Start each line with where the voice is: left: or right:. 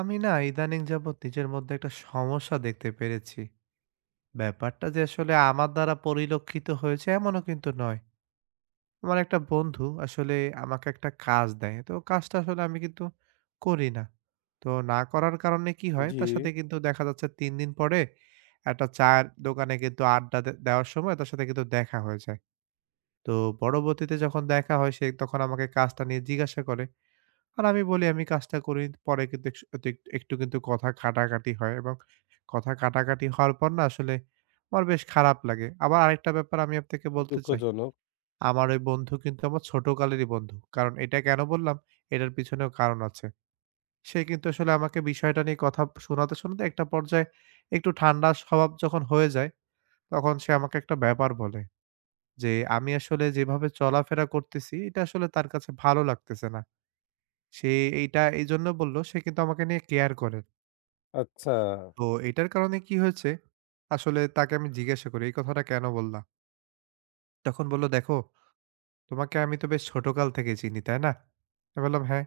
right: আমি না ইদানিং যাবৎ নিজের মধ্যে একটা সমস্যা দেখতে পেরেছি। ব্যাপারটা যে আসলে আমার দ্বারা পরিলক্ষিত হয়েছে এমনও কিন্তু নয়। আমার একটা বন্ধু আসলে আমাকে একটা কাজ দেয়। তো কাজটা আসলে আমি কিন্তু করি না। তো না করার কারণে কি হয়?
left: জি,
right: তার সাথে কিন্তু দেখা যাচ্ছে ৩ দিন পরে একটা চায়ের দোকানে কিন্তু আড্ডা দেওয়ার সময় তার সাথে কিন্তু দেখা হয়ে যায়। তো পরবর্তীতে যখন দেখা হয় সে তখন আমাকে কাজটা নিয়ে জিজ্ঞাসা করে। আর আমি বলি আমি কাজটা করি। পরে কিন্তু একস এক একটু কিন্তু কথা কাটাকাটি হয় এবং কথা কাটাকাটি হওয়ার পর না আসলে আমার বেশ খারাপ লাগে। আবার আরেকটা ব্যাপার আমি আপনাকে
left: খুবই
right: বলতে চাই।
left: দুঃখজনক।
right: আমার ওই বন্ধু কিন্তু আমার ছোটকালেরই বন্ধু। কারণ এটা কেন বললাম? এটার পিছনেও কারণ আছে। সে কিন্তু আসলে আমাকে বিষয়টা নিয়ে কথা শোনাতে, শোনাতে একটা পর্যায়ে একটু ঠান্ডা স্বভাব যখন হয়ে যায়, তখন সে আমাকে একটা ব্যাপার বলে যে, "আমি আসলে যেভাবে চলাফেরা করতেছি, এটা আসলে তার কাছে ভালো লাগতেছে না।" সে এইটা এইজন্য বললো, সে কিন্তু আমাকে নিয়ে কেয়ার করে।
left: আচ্ছা,
right: তো এটার কারণে কি হয়েছে, আসলে তাকে আমি জিজ্ঞাসা করি, "এই কথাটা কেন বললা?" তখন বলল, "দেখো, তোমাকে আমি তো বেশ ছোটকাল থেকে চিনি, তাই না?" আমি বললাম, "হ্যাঁ,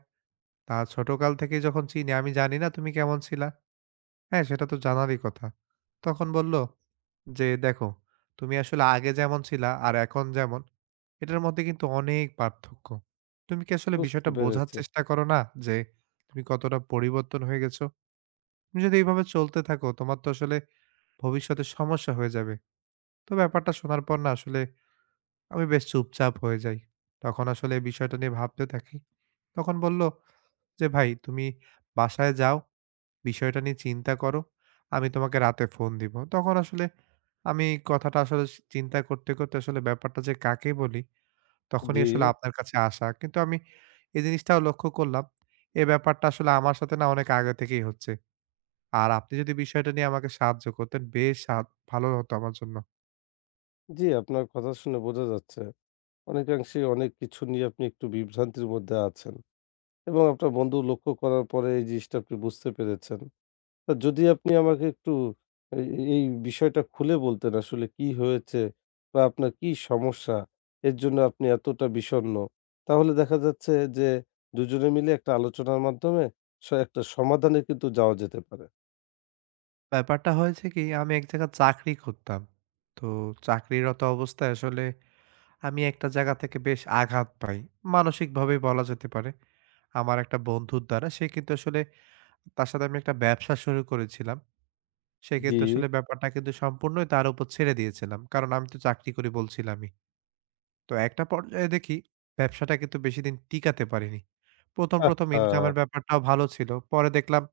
right: তা ছোটকাল থেকেই যখন চিনি, আমি জানি না তুমি কেমন ছিলা। হ্যাঁ, সেটা তো জানারই কথা।" তখন বলল যে, "দেখো, তুমি আসলে আগে যেমন ছিলা আর এখন যেমন, এটার মধ্যে কিন্তু অনেক পার্থক্য। তুমি কি আসলে
left: বুঝতে
right: বিষয়টা বোঝার
left: পেরেছি।
right: চেষ্টা করো না যে, তুমি কতটা পরিবর্তন হয়ে গেছো?" তুমি যদি এইভাবে চলতে থাকো তোমার তো আসলে ভবিষ্যতে সমস্যা হয়ে যাবে। তো ব্যাপারটা শোনার পর না আসলে আমি বেশ চুপচাপ হয়ে যাই। তখন আসলে এই বিষয়টা নিয়ে ভাবতে থাকি। তখন বলল যে, "ভাই তুমি বাসায় যাও, বিষয়টা নিয়ে চিন্তা করো। আমি তোমাকে রাতে ফোন দিব।" তখন আসলে আমি কথাটা আসলে চিন্তা করতে, করতে আসলে ব্যাপারটা যে কাকে বলি, তখনই
left: জি,
right: আসলে আপনার কাছে আসা। কিন্তু আমি এই জিনিসটাও লক্ষ্য করলাম, এই ব্যাপারটা আসলে আমার সাথে না অনেক আগে থেকেই হচ্ছে। আর আপনি যদি বিষয়টা নিয়ে আমাকে সাহায্য করতেন, বেশ ভালো হতো আমার জন্য।
left: জি, আপনার কথা শুনে বোঝা যাচ্ছে অনেকাংশেই অনেক কিছু নিয়ে আপনি একটু বিভ্রান্তির মধ্যে আছেন এবং আপনার বন্ধু লক্ষ্য করার পরে এই জিনিসটা আপনি বুঝতে পেরেছেন। তা যদি আপনি আমাকে একটু এই এই বিষয়টা খুলে বলতেন আসলে কি হয়েছে বা আপনার কি সমস্যা? এর জন্য আপনি এতটা বিষণ্ণ। তাহলে দেখা যাচ্ছে যে দুজনে মিলে একটা আলোচনার মাধ্যমে একটা সমাধানে কিন্তু যাওয়া যেতে পারে।
right: ব্যাপারটা হয়েছে কি, আমি এক জায়গায় চাকরি করতাম। তো চাকরিরত অবস্থায় আসলে আমি একটা জায়গা থেকে বেশ আঘাত পাই। মানসিকভাবেই বলা যেতে পারে। আমার একটা বন্ধুর দ্বারা সে কিন্তু আসলে তার সাথে আমি একটা ব্যবসা শুরু করেছিলাম। সে
left: জি।
right: কিন্তু আসলে ব্যাপারটা কিন্তু সম্পূর্ণই তার উপর ছেড়ে দিয়েছিলাম। কারণ আমি তো চাকরি করি বলছিলামই। তো একটা পর্যায়ে দেখি ব্যবসাটা কিন্তু বেশিদিন টিকাতে পারিনি। ১ম
left: আহহা!
right: ইনকামের ব্যাপারটাও ভালো ছিল। পরে দেখলাম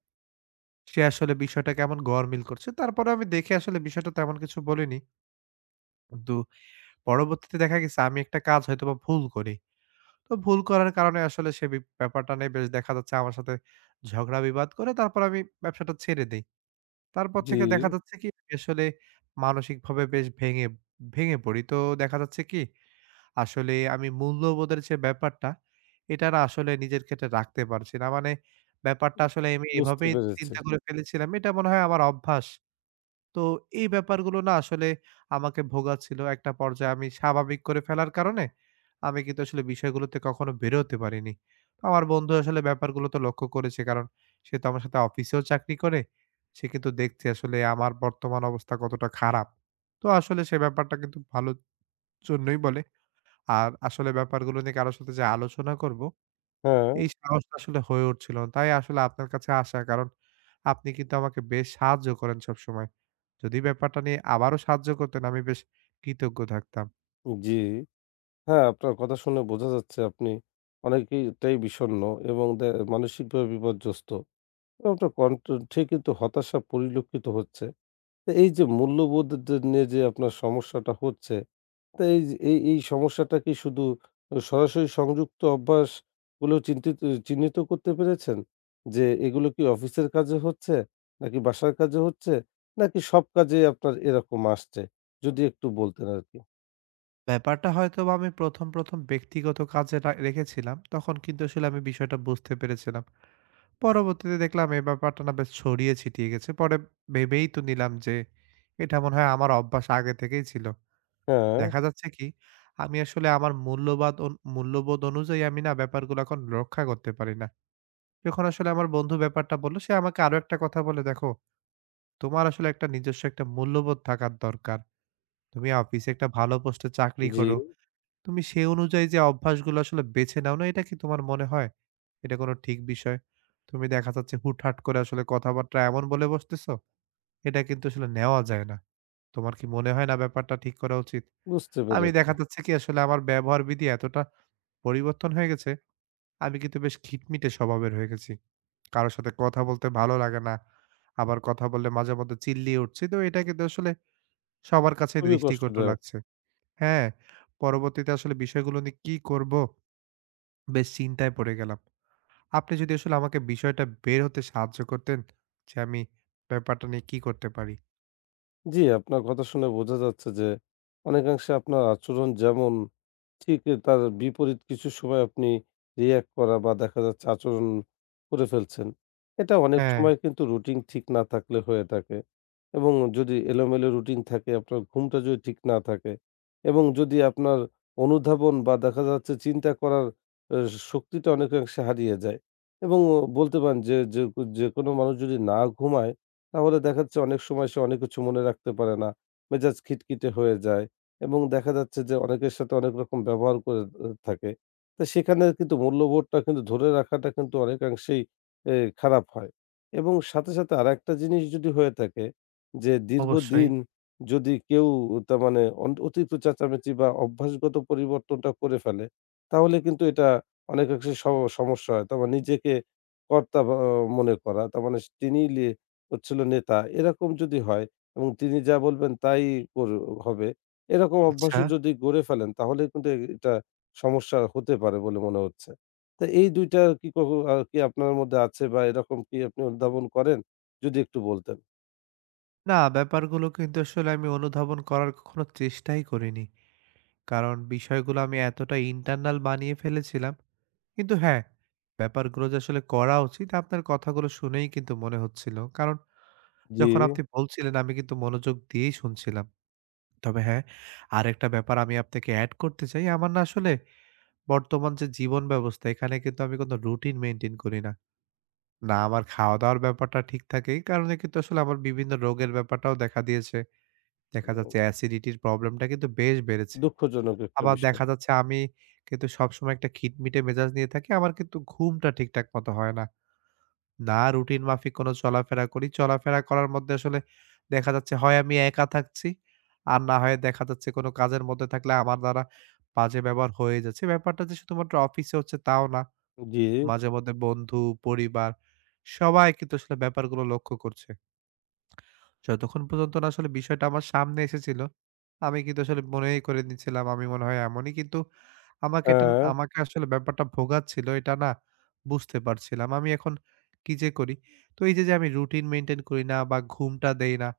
right: সে আসলে বিষয়টা কেমন গড়মিল করছে। তারপরেও আমি দেখে আসলে বিষয়টা তেমন কিছু বলিনি। কিন্তু পরবর্তীতে দেখা গেছে আমি একটা কাজ হয়তোবা ভুল করি। তো ভুল করার কারণে আসলে সে ব্যাপারটা নিয়ে বেশ দেখা যাচ্ছে আমার সাথে ঝগড়া বিবাদ করে তারপর আমি ব্যবসাটা ছেড়ে দেই। তারপর
left: জি,
right: থেকে দেখা যাচ্ছে কি আমি আসলে মানসিকভাবে বেশ ভেঙে ভেঙে পড়ি। তো দেখা যাচ্ছে কি আসলে আমি মূল্যবোধের যে ব্যাপারটা এটা না আসলে নিজের ক্ষেত্রে রাখতে পারছি না। মানে ব্যাপারটা আসলে আমি
left: বুঝতে
right: এভাবেই
left: পেরেছি।
right: চিন্তা করে ফেলেছিলাম। এটা মনে হয় আমার অভ্যাস। তো এই ব্যাপারগুলো না আসলে আমাকে ভোগাচ্ছিল। একটা পর্যায়ে আমি স্বাভাবিক করে ফেলার কারণে আমি কিন্তু আসলে বিষয়গুলোতে কখনো বেরোতে পারিনি। তো আমার বন্ধু আসলে ব্যাপারগুলো তো লক্ষ্য করেছে কারণ সে তো আমার সাথে অফিসেও চাকরি করে। সে কিন্তু দেখছে আসলে আমার বর্তমান অবস্থা কতটা খারাপ। তো আসলে সে ব্যাপারটা কিন্তু ভালোর জন্যই বলে। আর আসলে ব্যাপারগুলো নিয়ে কারো সাথে যে আলোচনা করব
left: হ্যাঁ,
right: এই সাহসটা আসলে হয়ে উঠছিল না। তাই আসলে আপনার কাছে আসা। কারণ আপনি কিন্তু আমাকে বেশ সাহায্য করেন সবসময়। যদি ব্যাপারটা নিয়ে আবারও সাহায্য করতেন আমি বেশ কৃতজ্ঞ থাকতাম।
left: জি। হ্যাঁ, আপনার কথা শুনে বোঝা যাচ্ছে আপনি অনেকটাই বিষণ্ণ এবং মানসিকভাবে বিপর্যস্ত। এবং আপনার কণ্ঠ ঠিকই তো হতাশা পরিলক্ষিত হচ্ছে। তো এই যে মূল্যবোধ নিয়ে যে আপনার সমস্যাটা হচ্ছে, তো এই যে এই এই সমস্যাটা কি শুধু সরাসরি সংযুক্ত অভ্যাস বলেও চিহ্নিত করতে পেরেছেন? যে এগুলো কি অফিসের কাজে হচ্ছে? নাকি বাসার কাজে হচ্ছে? নাকি সব কাজেই আপনার এরকম আসছে? যদি একটু বলতেন আরকি।
right: ব্যাপারটা হয়তোবা আমি ১ম ব্যক্তিগত কাজে রেখেছিলাম। তখন কিন্তু আসলে আমি বিষয়টা বুঝতে পেরেছিলাম। পরবর্তীতে দেখলাম এই ব্যাপারটা না বেশ ছড়িয়ে ছিটিয়ে গেছে। পরে ভেবেই তো নিলাম যে এটা মনে হয় আমার অভ্যাস আগে থেকেই ছিল।
left: হ্যাঁ,
right: দেখা যাচ্ছে কি আমি আসলে আমার মূল্যবাদ অন মূল্যবোধ অনুযায়ী আমি না ব্যাপারগুলো এখন রক্ষা করতে পারি না। যখন আসলে আমার বন্ধু ব্যাপারটা বলল, সে আমাকে আরো একটা কথা বলে, "দেখো, তোমার আসলে একটা নিজস্ব একটা মূল্যবোধ থাকার দরকার। তুমি অফিসে একটা ভালো পোস্টে চাকরি
left: জি,
right: করো। তুমি সে অনুযায়ী যে অভ্যাসগুলো আসলে বেছে নাও না, এটা কি তোমার মনে হয় এটা কোনো ঠিক বিষয়? তুমি দেখা যাচ্ছে হুটহাট করে আসলে কথাবার্তা এমন বলে বসতেছো, এটা কিন্তু আসলে নেওয়া যায় না। তোমার কি মনে হয় না ব্যাপারটা ঠিক করা উচিত?"
left: বুঝতে
right: আমি
left: পেরেছি।
right: দেখা যাচ্ছে কি আসলে আমার ব্যবহার বিধি এতটা পরিবর্তন হয়ে গেছে, আমি কিন্তু বেশ খিটমিটে স্বভাবের হয়ে গেছি। কারো সাথে কথা বলতে ভালো লাগে না। আবার কথা বললে মাঝেমধ্যে চিল্লিয়ে উঠছি। তো এটা কিন্তু আসলে সবার কাছে
left: খুবই
right: দৃষ্টিকটু
left: কষ্টদায়ক।
right: লাগছে। হ্যাঁ, পরবর্তীতে আসলে বিষয়গুলো নিয়ে কি করব? বেশ চিন্তায় পড়ে গেলাম। আপনি যদি আসলে আমাকে বিষয়টা বের হতে সাহায্য করতেন যে আমি ব্যাপারটা নিয়ে কি করতে পারি?
left: জি, আপনার কথা শুনে বোঝা যাচ্ছে যে অনেকাংশে আপনার আচরণ যেমন ঠিক তার বিপরীত কিছু সময় আপনি রিঅ্যাক্ট করা বা দেখা যাচ্ছে আচরণ করে ফেলছেন। এটা অনেক
right: হ্যাঁ।
left: সময় কিন্তু রুটিন ঠিক না থাকলে হয়ে থাকে এবং যদি এলোমেলো রুটিন থাকে আপনার ঘুমটা যদি ঠিক না থাকে এবং যদি আপনার অনুধাবন বা দেখা যাচ্ছে চিন্তা করার আ শক্তিটা অনেকাংশে হারিয়ে যায় এবং বলতে পারেন যে যে যেকোনো মানুষ যদি না ঘুমায় তাহলে দেখা যাচ্ছে অনেক সময় সে অনেক কিছু মনে রাখতে পারে না। মেজাজ খিটখিটে হয়ে যায় এবং দেখা যাচ্ছে যে অনেকের সাথে অনেক রকম ব্যবহার করে থাকে। তো সেখানে কিন্তু মূল্যবোধটা কিন্তু ধরে রাখাটা কিন্তু অনেকাংশেই এ খারাপ হয় এবং সাথে, সাথে আরেকটা জিনিস যদি হয়ে থাকে যে
right: অবশ্যই।
left: দীর্ঘদিন যদি কেউ তার মানে অতিরিক্ত চেঁচামেচি বা অভ্যাসগত পরিবর্তনটা করে ফেলে, তাহলে কিন্তু এটা অনেকাংশে সমস্যা হয়। তার মানে নিজেকে কর্তা বা মনে করা। তার মানে তিনিই হচ্ছিল নেতা। এরকম যদি হয় এবং তিনি যা বলবেন তাই কর হবে। এরকম
right: আচ্ছা।
left: অভ্যাসও যদি গড়ে ফেলেন তাহলে কিন্তু এটা সমস্যা হতে পারে বলে মনে হচ্ছে। তো এই ২টা টা কি কখো আ কি আপনার মধ্যে আছে বা এরকম কি আপনি উদ্ভাবন করেন? যদি একটু বলতেন।
right: না, ব্যাপারগুলো কিন্তু আসলে আমি অনুধাবন করার কখনো চেষ্টাই করিনি। কারণ বিষয়গুলো আমি এতটা ইন্টারনাল বানিয়ে ফেলেছিলাম কিন্তু হ্যাঁ, ব্যাপারগুলো যে আসলে করা উচিত আপনার কথাগুলো শুনেই কিন্তু মনে হচ্ছিল। কারণ
left: জি।
right: যখন আপনি বলছিলেন আমি কিন্তু মনোযোগ দিয়েই শুনছিলাম। তবে হ্যাঁ, আরেকটা ব্যাপার আমি আপনাকে এড করতে চাই। আমার না আসলে বর্তমান যে জীবন ব্যবস্থা এখানে কিন্তু আমি কোনো রুটিন মেইনটেইন করি না। না আমার খাওয়া-দাওয়ার ব্যাপারটা ঠিক থাকে। এই কারণে কিন্তু আসলে আমার বিভিন্ন রোগের ব্যাপারটাও দেখা দিয়েছে। দেখা যাচ্ছে অ্যাসিডিটির প্রবলেমটা কিন্তু বেশ বেড়েছে।
left: দুঃখজনক একটা
right: আবার
left: বিষয়।
right: দেখা যাচ্ছে আমি কিন্তু সবসময় একটা খিটমিটে মেজাজ নিয়ে থাকি। আমার কিন্তু ঘুমটা ঠিকঠাক মতো হয় না। না রুটিন মাফিক কোনো চলাফেরা করি। চলাফেরা করার মধ্যে আসলে দেখা যাচ্ছে হয় আমি একা থাকছি, আর না হয় দেখা যাচ্ছে কোনো কাজের মধ্যে থাকলে আমার দ্বারা বাজে ব্যবহার হয়ে যাচ্ছে। ব্যাপারটা যে শুধুমাত্র অফিসে হচ্ছে তাও না।
left: জি,
right: মাঝে মধ্যে বন্ধু, পরিবার সবাই কিন্তু আসলে ব্যাপারগুলো লক্ষ্য করছে। যতক্ষণ পর্যন্ত না আসলে বিষয়টা আমার সামনে এসেছিল, আমি কিন্তু আসলে মনেই করে নিচ্ছিলাম আমি মনে হয় এমনই। কিন্তু আমাকে এটা
left: হ্যাঁ,
right: আমাকে আসলে ব্যাপারটা ভোগাচ্ছিল এটা না বুঝতে পারছিলাম। আমি এখন কি যে করি? তো এই যে, যে আমি রুটিন মেইনটেইন করি না বা ঘুমটা দেই না,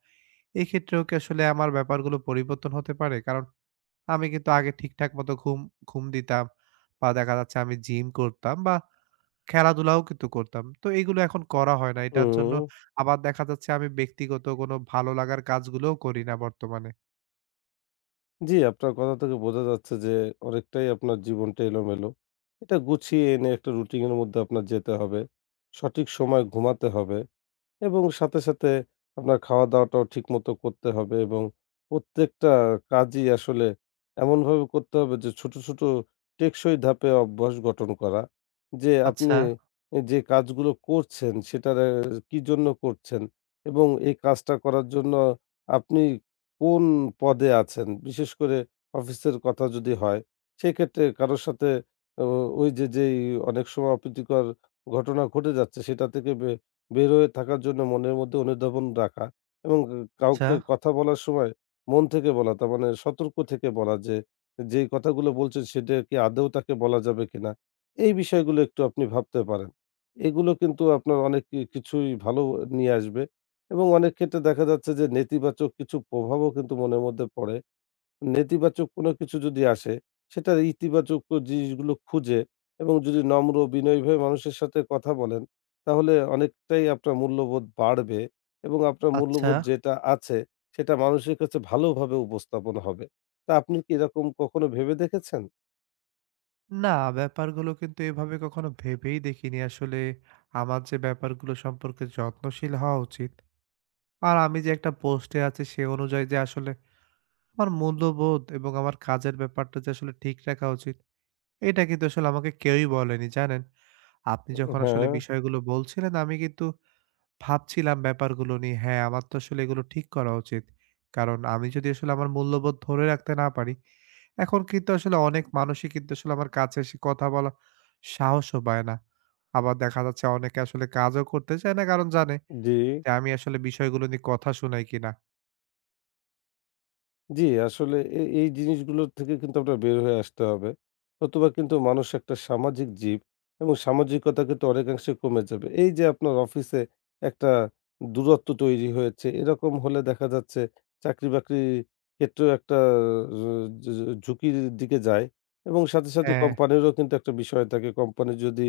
right: এক্ষেত্রেও কি আসলে আমার ব্যাপারগুলো পরিবর্তন হতে পারে? কারণ আমি কিন্তু আগে ঠিকঠাক মতো ঘুম ঘুম দিতাম বা দেখা যাচ্ছে আমি জিম করতাম বা খেলাধুলাও কিন্তু করতাম। তো এগুলো এখন করা হয় না। এটার জন্য
left: হুম।
right: আবার দেখা যাচ্ছে আমি ব্যক্তিগত কোনো ভালো লাগার কাজগুলোও করি না বর্তমানে।
left: জি, আপনার কথা থেকে বোঝা যাচ্ছে যে অনেকটাই আপনার জীবনটা এলোমেলো। এটা গুছিয়ে এনে একটা রুটিন এর মধ্যে আপনার যেতে হবে। সঠিক সময় ঘুমাতে হবে। এবং সাথে, সাথে আপনার খাওয়া-দাওয়াটাও ঠিকমতো করতে হবে এবং প্রত্যেকটা কাজই আসলে এমনভাবে করতে হবে যে ছোট, ছোট টেকসই ধাপে অভ্যাস গঠন করা। যে আপনি
right: আচ্ছা,
left: এ যে কাজগুলো করছেন সেটার কি জন্য করছেন এবং এই কাজটা করার জন্য আপনি কোন পদে আছেন? বিশেষ করে অফিসের কথা যদি হয়, সেক্ষেত্রে কারো সাথে ও ওই যে অনেক সময় অপ্রীতিকর ঘটনা ঘটে যাচ্ছে সেটা থেকে বের হয়ে থাকার জন্য মনের মধ্যে অনুধাবন রাখা এবং
right: আচ্ছা,
left: কাউকে কথা বলার সময় মন থেকে বলা তার মানে সতর্ক থেকে বলা যে, যেই কথাগুলো বলছেন সেটা কি আদৌ তাকে বলা যাবে কিনা? এই বিষয়গুলো একটু আপনি ভাবতে পারেন। এগুলো কিন্তু আপনার অনেক কিছুই ভালো নিয়ে আসবে এবং অনেক ক্ষেত্রে দেখা যাচ্ছে যে নেতিবাচক কিছু প্রভাবও কিন্তু মনের মধ্যে পড়ে। নেতিবাচক কোনো কিছু যদি আসে, সেটার ইতিবাচক জিনিসগুলো খুঁজে এবং যদি নম্র বিনয়ীভাবে মানুষের সাথে কথা বলেন, তাহলে অনেকটাই আপনার মূল্যবোধ বাড়বে এবং আপনার
right: আচ্ছা।
left: মূল্যবোধ যেটা আছে, সেটা মানুষের কাছে ভালোভাবে উপস্থাপন হবে। তা আপনি কি এরকম কখনো ভেবে দেখেছেন?
right: না, ব্যাপারগুলো কিন্তু এভাবে কখনো ভেবেই দেখিনি। আসলে আমার যে ব্যাপারগুলো সম্পর্কে যত্নশীল হওয়া উচিত। আর আমি যে একটা পোস্টে আছি সে অনুযায়ী যে আসলে আমার মূল্যবোধ এবং আমার কাজের ব্যাপারটা যে আসলে ঠিক রাখা উচিত, এটা কিন্তু আসলে আমাকে কেউই বলেনি, জানেন? আপনি যখন আসলে
left: হ্যাঁ,
right: বিষয়গুলো বলছিলেন আমি কিন্তু ভাবছিলাম ব্যাপারগুলো নিয়ে। হ্যাঁ, আমার তো আসলে এগুলো ঠিক করা উচিত। কারণ আমি যদি আসলে আমার মূল্যবোধ ধরে রাখতে না পারি, এখন কিন্তু আসলে অনেক মানুষই কিন্তু আসলে আমার কাছে এসে কথা বলার সাহসও পায় না। আবার দেখা যাচ্ছে অনেকে আসলে কাজও করতে চায় না কারণ জানে
left: জি।
right: যে আমি আসলে বিষয়গুলো নিয়ে কথা শোনাই কিনা।
left: জি, আসলে এই জিনিসগুলোর থেকে কিন্তু আপনার বের হয়ে আসতে হবে। নতুবা কিন্তু মানুষ একটা সামাজিক জীব এবং সামাজিকতা কিন্তু অনেকাংশে কমে যাবে। এই যে আপনার অফিসে একটা দূরত্ব তৈরি হয়েছে, এরকম হলে দেখা যাচ্ছে চাকরি-বাকরির ক্ষেত্রেও একটা য য ঝুঁকির দিকে যায় এবং সাথে, সাথে
right: হ্যাঁ,
left: কোম্পানিরও কিন্তু একটা বিষয় থাকে। কোম্পানির যদি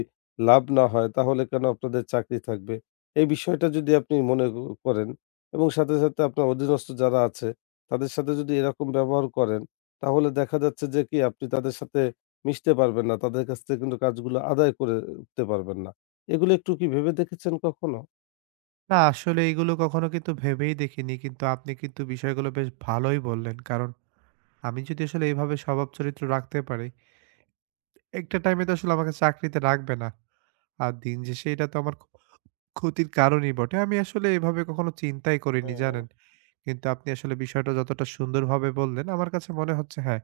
left: লাভ না হয় তাহলে কেন আপনাদের চাকরি থাকবে? এই বিষয়টা যদি আপনি মনে করেন এবং সাথে, সাথে আপনার অধীনস্থ যারা আছে তাদের সাথে যদি এরকম ব্যবহার করেন, তাহলে দেখা যাচ্ছে যে কি আপনি তাদের সাথে মিশতে পারবেন না। তাদের কাছ থেকে কিন্তু কাজগুলো আদায় করে উঠতে পারবেন না। এগুলো একটু কি ভেবে দেখেছেন কখনো?
right: না আসলে এগুলো কখনো কিন্তু ভেবেই দেখিনি। কিন্তু আপনি কিন্তু বিষয়গুলো বেশ ভালোই বললেন। কারণ আমি যদি আসলে এভাবে স্বভাব চরিত্র রাখতে পারি, একটা টাইমে তো আসলে আমাকে চাকরিতে রাখবে না। আর দিন শেষে এটা তো আমার ক্ষতির কারণই বটে। আমি আসলে এভাবে কখনো চিন্তাই করিনি
left: হুম।
right: জানেন। কিন্তু আপনি আসলে বিষয়টা যতটা সুন্দরভাবে বললেন, আমার কাছে মনে হচ্ছে হ্যাঁ,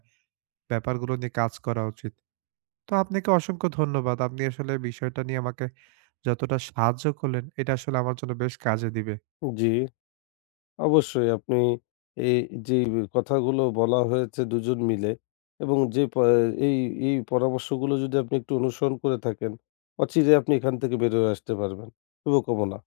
right: ব্যাপারগুলো নিয়ে কাজ করা উচিত। তো আপনাকে অসংখ্য ধন্যবাদ। আপনি আসলে বিষয়টা নিয়ে আমাকে যতটা সাহায্য করলেন, এটা আসলে আমার জন্য বেশ কাজে দিবে।
left: জি, অবশ্যই আপনি এই যেই কথাগুলো বলা হয়েছে দুজন মিলে এবং যে প এই এই পরামর্শগুলো যদি আপনি একটু অনুসরণ করে থাকেন, অচিরে আপনি এখান থেকে বের হয়ে আসতে পারবেন। শুভকামনা।